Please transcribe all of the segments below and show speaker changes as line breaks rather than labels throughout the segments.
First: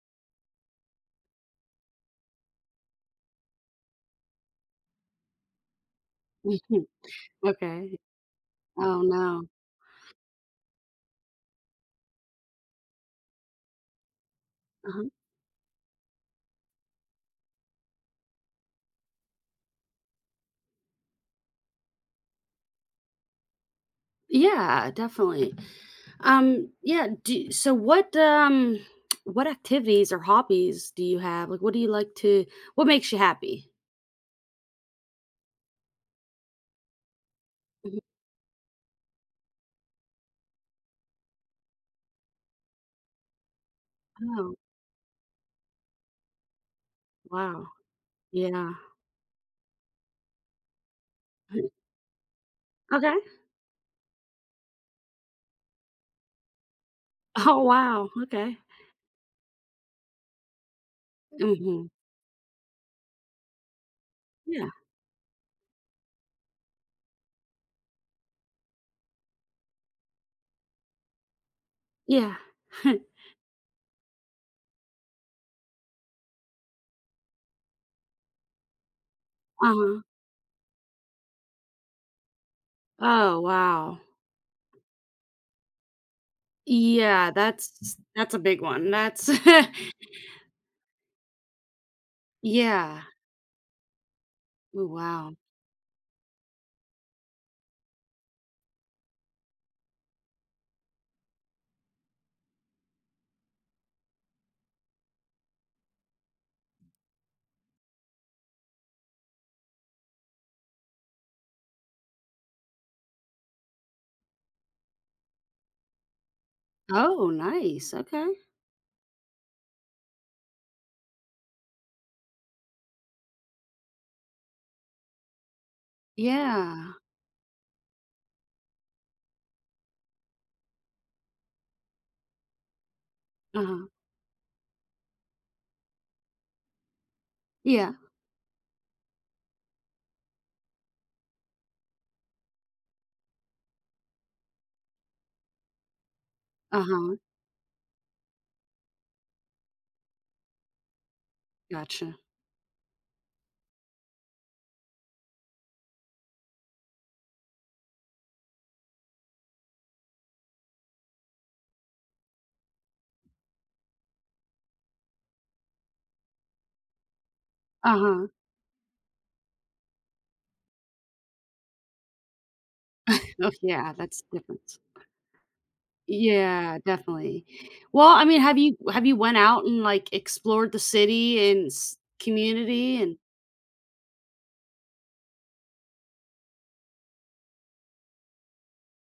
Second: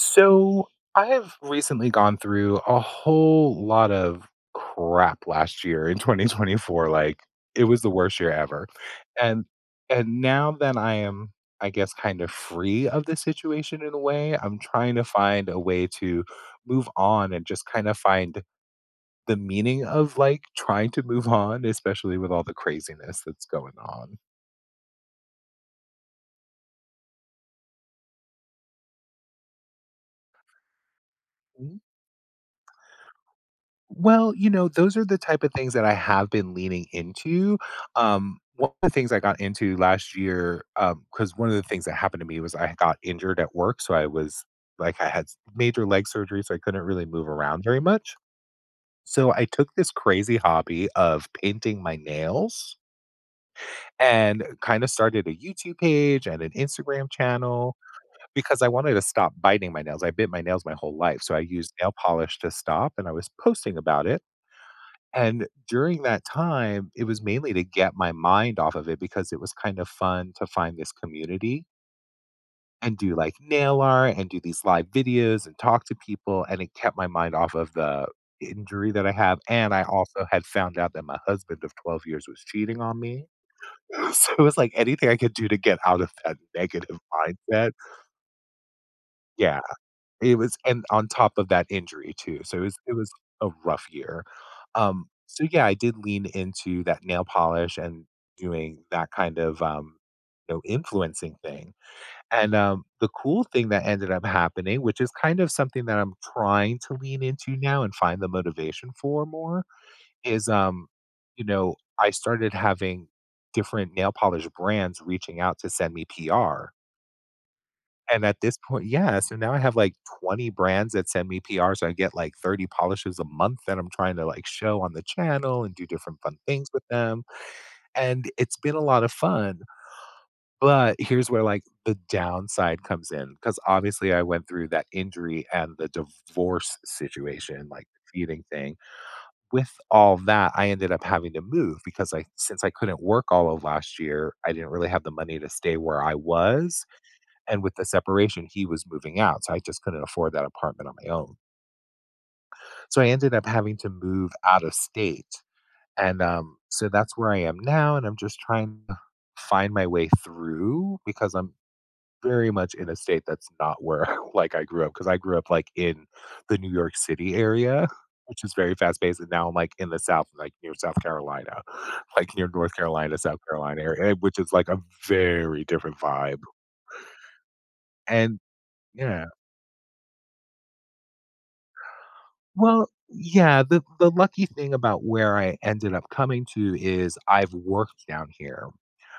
So I have recently gone through a whole lot of crap last year in
Mhm.
2024. Like it was the
Okay.
worst year ever.
Oh, no.
And and now that I am, I guess, kind of free of the situation in a way, I'm trying to
Uh-huh.
find a way to move on and just kind of find the meaning of like trying to move on, especially with all the craziness that's going on.
Yeah, definitely. Yeah, do so what activities or hobbies do you have? Like, what do you like to What makes you happy?
Well, you know, those are the type of things that I have been leaning into.
Mhm.
One of the things I got into last year, because one of the things that happened to me was I got injured at work, so I was
Oh,
like I had major leg surgery, so I couldn't really move around
wow.
very much.
Yeah.
So I took this crazy hobby of painting my nails
Okay.
and kind of started a YouTube page and an Instagram
Oh,
channel
wow. Okay.
because I wanted to stop biting my nails. I bit my nails my whole life, so I used
Mhm.
nail polish to stop and I was posting about it,
Yeah.
and during that time, it was mainly to get my mind off of it because it was kind of fun to find this community
Yeah.
and do like nail art and do these live videos and talk to people. And it kept my mind off of the injury that I have. And I
Uh-huh.
also had found out that my husband of 12 years was cheating on me.
Oh, wow.
So it was like anything I could do to get out of that negative
Yeah,
mindset.
that's a big one. That's
Yeah. It was, and on top of that injury too, so it was it
yeah.
was a rough year.
Oh,
Um,
wow.
so yeah, I did lean into that nail polish and doing that kind of, you know, influencing thing, and, the cool thing that ended up happening, which is kind of something that I'm trying to lean into now and find the motivation for more, is, you know, I started having different nail polish brands reaching out to send me PR.
Oh, nice.
And
Okay.
at this point, yeah, so now I have, like, 20 brands that send me PRs, so I get, like, 30 polishes a month that I'm trying to, like, show on the channel and do different fun things with
Yeah.
them, and it's been a lot of fun, but here's where, like, the downside comes in because
Uh-huh.
obviously I went through that injury and the divorce situation, like,
Yeah,
the feeding thing. With all that, I ended up having to move because I, since I couldn't work all of last year, I didn't really have the money to stay where I was.
uh-huh,
And with the separation, he was moving out, so I just couldn't afford that apartment on my own.
gotcha.
So I ended up having to move out of state, and, so that's where I am now, and I'm just trying to find my way through because I'm very much in a state that's not where, like, I grew up. Because I grew up, like, in the New York City area,
Uh-huh.
which is very fast-paced, and now I'm, like, in the South, like, near South Carolina, like, near North Carolina, South
Oh,
Carolina
yeah,
area,
that's
which is, like, a
different.
very different vibe,
Yeah, definitely. Well, I
and
mean, have you
yeah.
went out and, like, explored the city and s
Well,
community and
yeah, the lucky thing about where I ended up coming to is I've worked down here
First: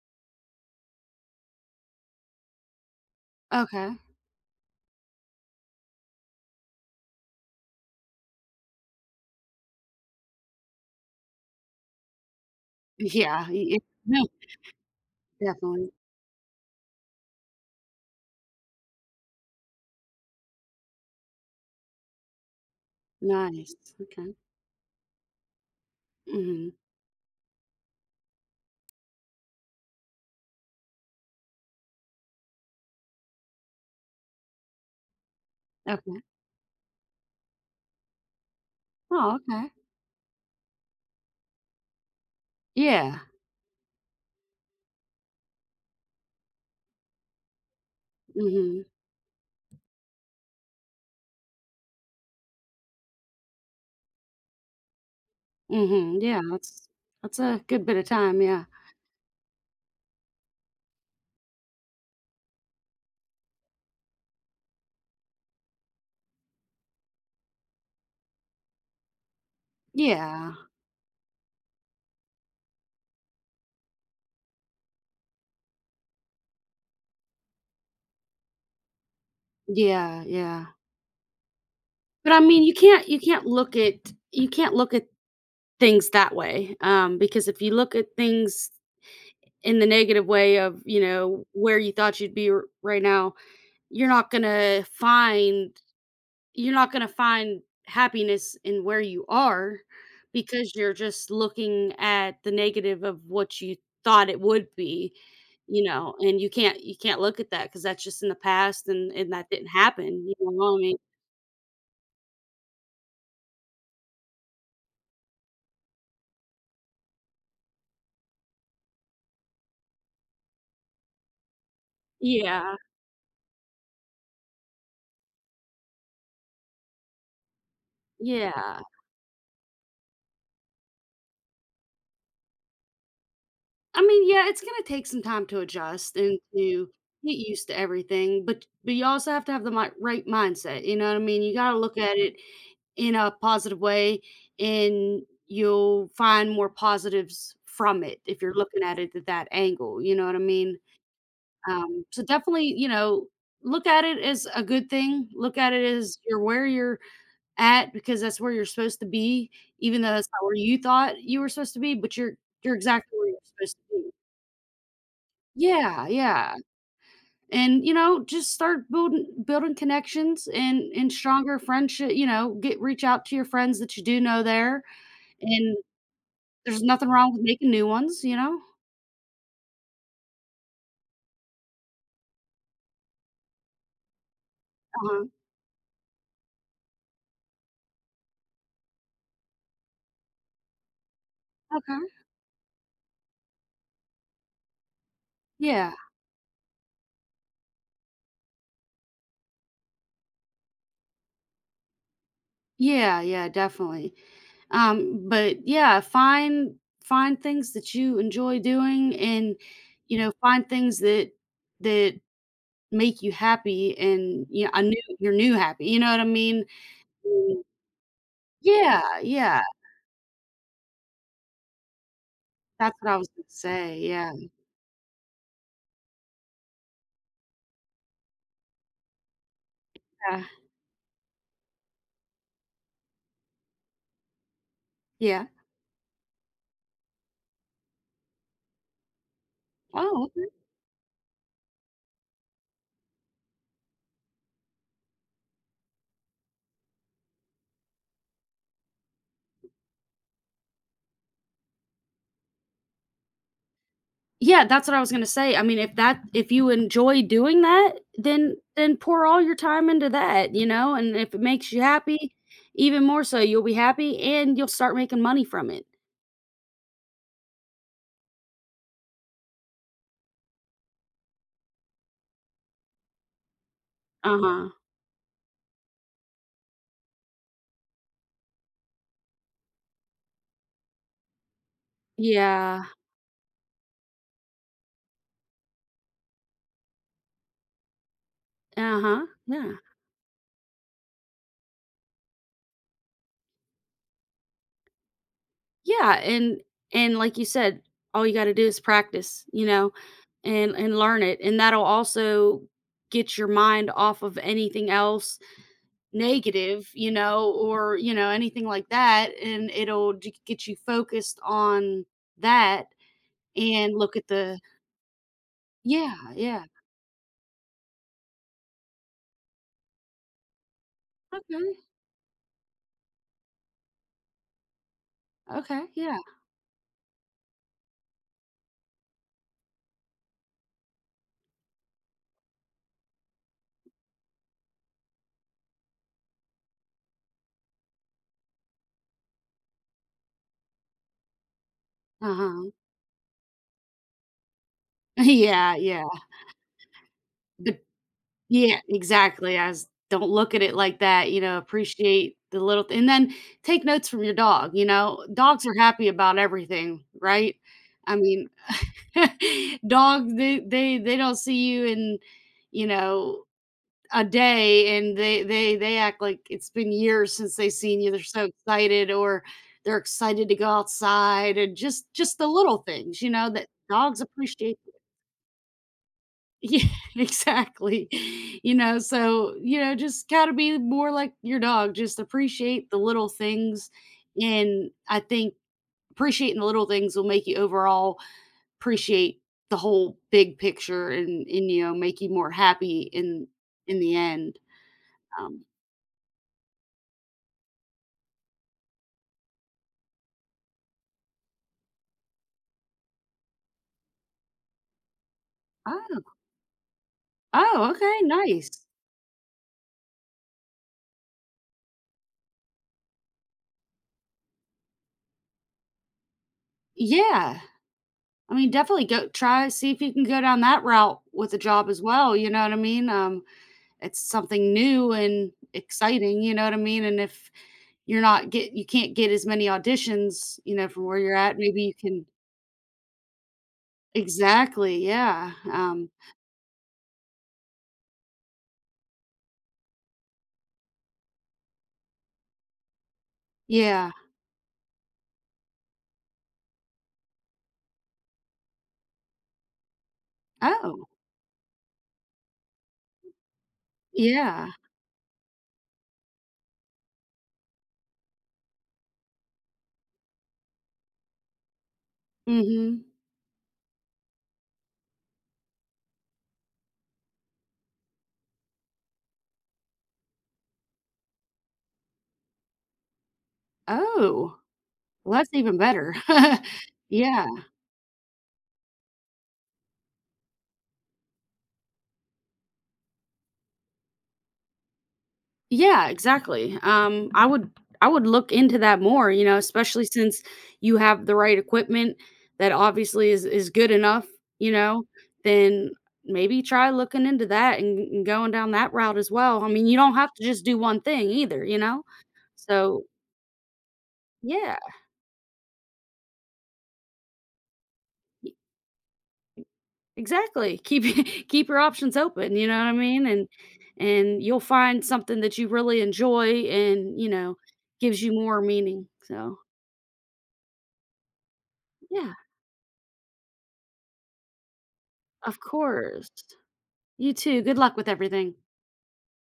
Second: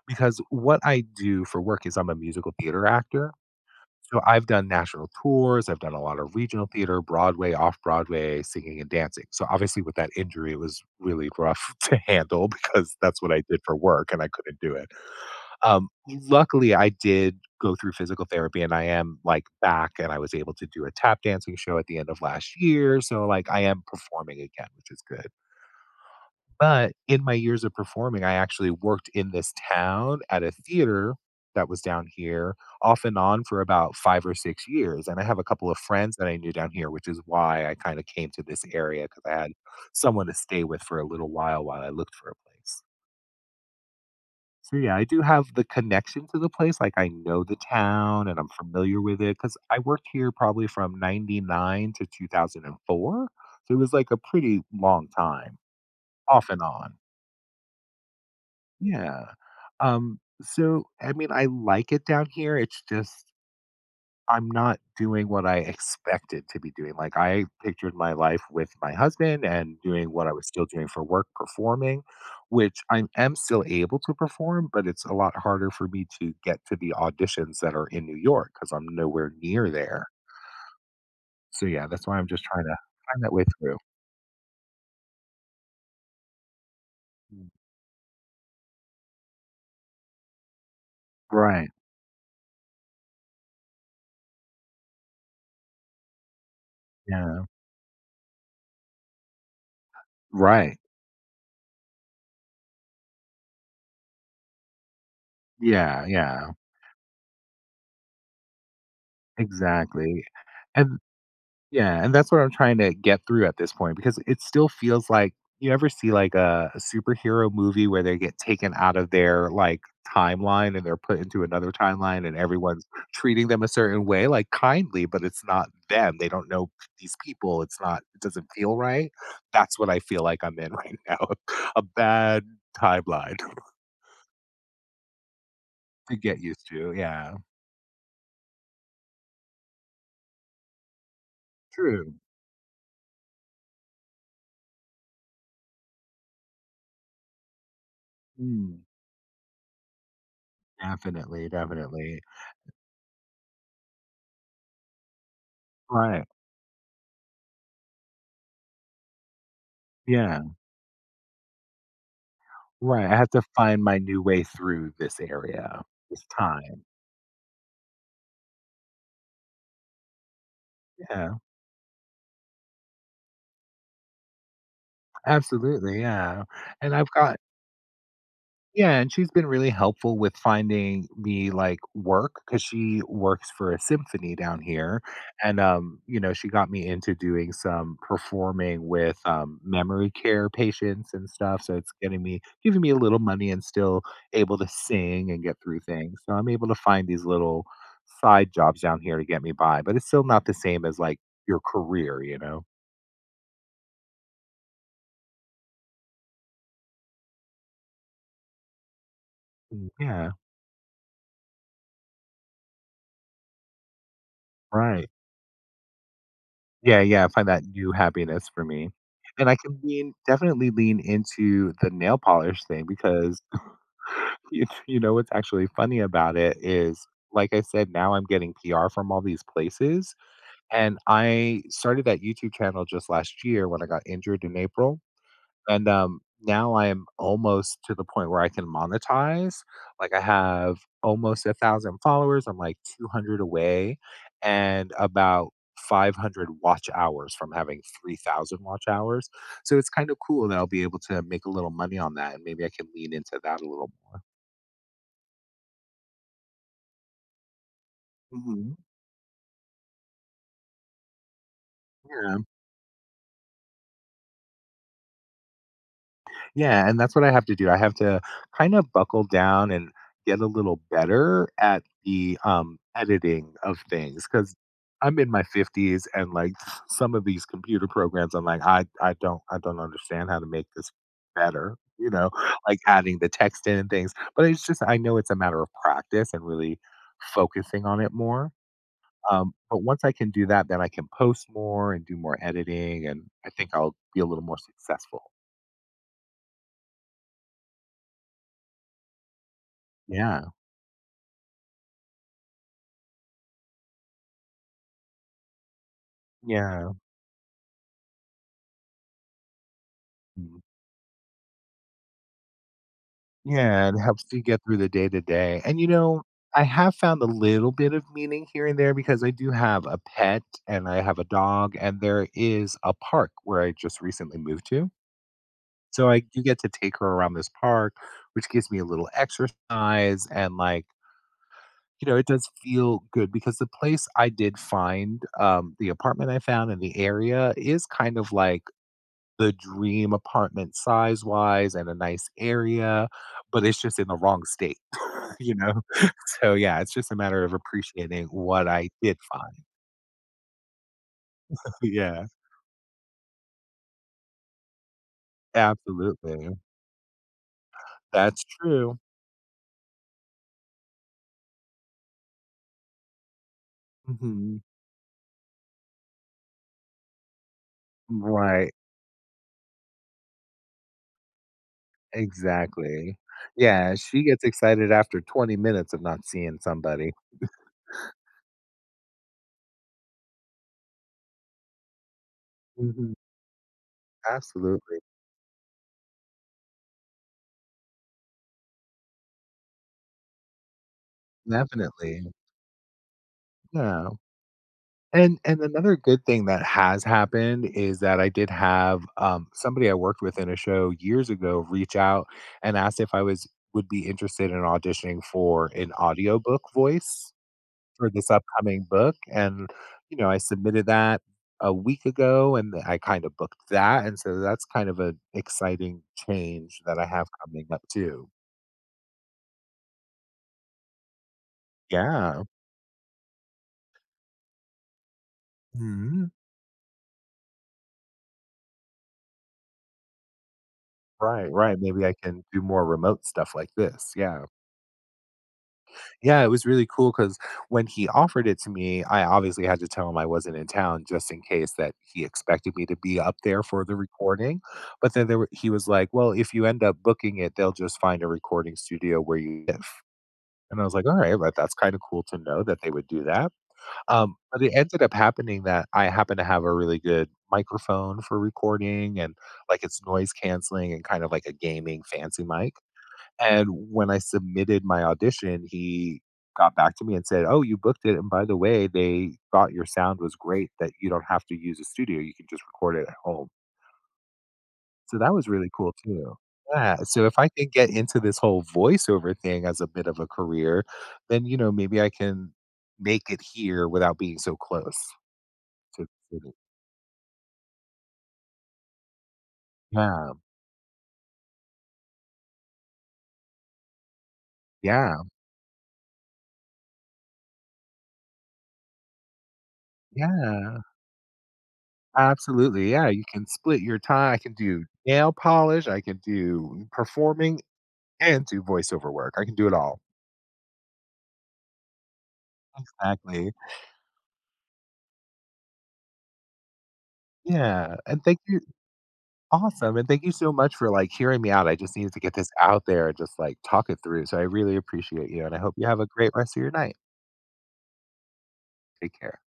because what I do for work is I'm a musical theater actor.
okay.
So I've done national tours, I've done a lot of regional theater, Broadway, off Broadway, singing and dancing. So obviously with that injury it was really rough to handle because that's what I
Yeah,
did for
y y
work and
no,
I couldn't do it.
definitely.
Luckily, I did go through physical therapy and I am like back, and I was able to do a tap dancing show at the end of last year. So, like, I
Nice,
am
okay.
performing again, which is good.
Mhm,
But in my years of performing, I actually worked in this town at a theater that was down here off and on for about 5 or 6 years. And I have a couple of friends
okay.
that I knew down here, which is why I kind of came to this area because
Oh,
I had
okay.
someone to stay with for a little while I looked for a place.
Yeah.
So, yeah, I do have the connection to the place, like, I know the town and I'm
Mhm,
familiar with it because I worked here probably from '99 to 2004, so it was, like, a pretty long time,
mhm, yeah,
off and
that's
on.
that's a good bit of time, yeah.
Yeah. So, I mean, I like it down here, it's just I'm not doing what I expected to be doing. Like, I pictured my life with my husband and doing what I was
Yeah,
still doing for work, performing, which I am still able to perform, but it's a lot harder for me to get to the auditions that are in New York because I'm nowhere near there.
yeah, yeah.
So, yeah, that's why I'm
But, I
just
mean,
trying to find that way through.
you can't look at things that way, because if you look at things in the negative way of, you know,
Right.
where you thought you'd be right now, you're not going to find you're not going to
Yeah.
find happiness in where you are because
Right.
you're just looking at the negative of what you thought it would be, you
Yeah.
know, and you
Yeah.
can't you can't look at that cuz that's just in the past and that didn't happen,
Exactly.
you know what I mean?
And yeah, and that's what I'm trying to get through at this point because it still feels like, you ever see like a superhero movie where they get taken out of their like timeline and they're put into another timeline, and
Yeah.
everyone's treating them a certain way like kindly, but it's not them, they don't know these people, it's not, it doesn't feel
Yeah.
right. That's what I feel like I'm in right now, a bad timeline.
I mean, yeah, it's gonna take some time to
To
adjust
get
and
used
to
to, yeah.
get used to everything, but you also have to have the mi right mindset, you know what I mean? You gotta look
True.
at it in a positive way, and you'll find more positives from it if you're looking
Mm,
at it at that angle, you know what I mean?
definitely
Um,
definitely
so definitely, you know, look at it as a good thing, look at it as
Right,
you're where you're at because that's where you're supposed to be, even though that's
yeah.
not where you thought you were supposed to be, but you're
Right, I
exactly where
have
you're
to
supposed
find
to
my
be.
new way through this area,
Yeah,
this
yeah,
time.
and, you know, just start building connections and
Yeah,
stronger friendship you know, get reach out to your friends that you do know there, and
absolutely, yeah,
there's
and
nothing
I've
wrong
got,
with making new ones, you know?
yeah, and she's been really helpful with finding me like work because she works for a symphony down here,
Uh-huh.
and you know, she got me into doing some performing with memory care patients and stuff. So it's
Okay.
getting me, giving me a little money, and still able to sing and get through
Yeah.
things. So I'm able to find these little side jobs down here to get me by, but it's still not the same as like your career, you know?
Yeah, yeah, definitely, but, yeah, find things that you enjoy doing and,
Mm,
you
yeah,
know, find things that that make you happy and, you know, a new
right.
your new happy, you know what I mean?
Yeah, yeah, I find
Mm,
that new happiness for me.
yeah,
And I
yeah.
can lean, definitely lean into the nail polish thing
That's what I was
because
gonna say, yeah,
you know what's actually funny about it is, like I said, now I'm getting PR from all these places.
yeah,
And I started that YouTube channel just last year when I got injured in April.
yeah.
And, now I am almost to the point where I can monetize. Like, I
Oh, okay.
have almost 1,000 followers. I'm, like, 200 away and about 500 watch hours from having 3,000 watch hours. So it's kind of cool that I'll be able to make a little money on that, and maybe I can lean into that a little more.
Yeah, that's what I was gonna say, I mean, if you enjoy doing that, then
Mhm,
pour all your time into that, you know, and if it makes you
yeah.
happy, even more so, you'll be happy and you'll start making money from it.
Yeah, and that's what I have to do. I have to kind of buckle down and get a little better at the editing of things because
Uh-huh.
I'm in my 50s and like some of these computer programs, I'm like, I don't understand how to make this better. You know, like
Yeah,
adding the text in and things. But it's just I know it's a matter of practice and really focusing on it more.
uh-huh, yeah.
But once I can do that, then I can post more and do more editing, and I think I'll be a little more successful.
Yeah, and like you said, all you gotta do is practice, you know,
Yeah,
and learn it, and that'll also get your mind off of anything else negative,
yeah.
you know, or, you know, anything like that, and it'll j
Mm.
get you focused on that
Yeah,
and
it
look
helps
at
you
the
get through the day to day. And, you know,
yeah,
I
yeah.
have found a little bit of meaning here and there because I do have a pet and I have a
Okay,
dog, and there is a park where I just recently moved to.
okay,
So
yeah.
I do get to take her around this park, which gives me a little exercise and, like, you know, it does feel good because the place I did find, the apartment I found in the area is kind of like the dream apartment size wise and a nice
Uh-huh.
area, but it's just in the wrong state. You
Yeah,
know?
yeah.
So, yeah, it's just a matter of
But
appreciating what
yeah,
I did find.
exactly, I s don't look at it like that, you know,
Yeah,
appreciate the and then take notes from your dog, you know? Dogs are happy about
absolutely.
everything, right? I
That's
mean,
true.
dogs, they don't see you and, you know a
Mhm.
day and they act like it's been years since they've seen you. They're so
Right,
excited or they're excited to go outside and just the little
exactly.
things, you know, that
Yeah,
dogs
she gets
appreciate.
excited after 20 minutes of not seeing
Yeah,
somebody.
exactly. You know, so, you know, just got to be more like your dog. Just appreciate the
Mhm.
little things and
Absolutely.
I think appreciating the little things will make you overall appreciate the whole big picture and you know,
Definitely.
make you more happy in
Yeah.
the end.
And
Um,
another good thing that has happened is that I did have, somebody I worked with in a show years ago reach out and asked if I was would be interested in auditioning for an
Oh,
audiobook voice
oh,
for
okay,
this
nice.
upcoming book, and, you know, I submitted that a week ago, and I kinda booked that, and so that's kind of an exciting change that I have
Yeah.
coming up too.
I mean, definitely go try see if you can go down that route with a job as well,
Yeah.
you know what I mean? It's something new and
Mhm.
exciting, you know what I mean? And if you can't get as many auditions, you know, from where you're
Right,
at,
right,
maybe you
maybe I
can
can do more remote stuff like this, yeah.
exactly, yeah,
Yeah, it was really cool because when he offered it to me, I obviously had to tell him I wasn't in town just in case that he expected me to be up there for the
yeah.
recording, but then there were he was like, "Well, if you end up booking it, they'll just find a recording studio where you live." And I was like,
Oh.
"Alright, but that's kinda cool to know that they would do that." But
Yeah,
it ended up happening that I happen to have a really good microphone for recording and, like, it's noise canceling and kind of like a gaming fancy mic.
mhm.
And when I submitted my audition, he got back to me and said, "Oh, you booked it, and by the way, they thought your sound was great that you don't have to use a studio, you can just record it at home."
Oh,
So that
well,
was
that's
really
even
cool
better.
too. Yeah, so if
Yeah,
I can get into this whole voiceover thing as a bit of a career, then, you know, maybe I can make it here without being so close to
yeah,
the city.
exactly. I would look into that more, you know, especially
Yeah,
since you have the right equipment that obviously is good enough, you know,
yeah,
then maybe try looking into that and going down that route as well. I mean, you don't have to just do
yeah.
one thing either, you know?
Absolutely,
So,
yeah, you can split your time, I can
yeah.
do nail polish, I can do performing and do voiceover work. I can do it all.
Exactly. Keep keep your options open, you know what I mean? And
Exactly.
you'll find something that you really enjoy and, you know,
Yeah,
gives
and
you
thank you,
more meaning. So,
awesome, and thank you so much for, like, hearing me out. I just needed to
yeah,
get this out there and just, like, talk it through, so I really appreciate you, and I
of
hope you have a great
course.
rest of your night.
You too. Good luck with everything.
Take care.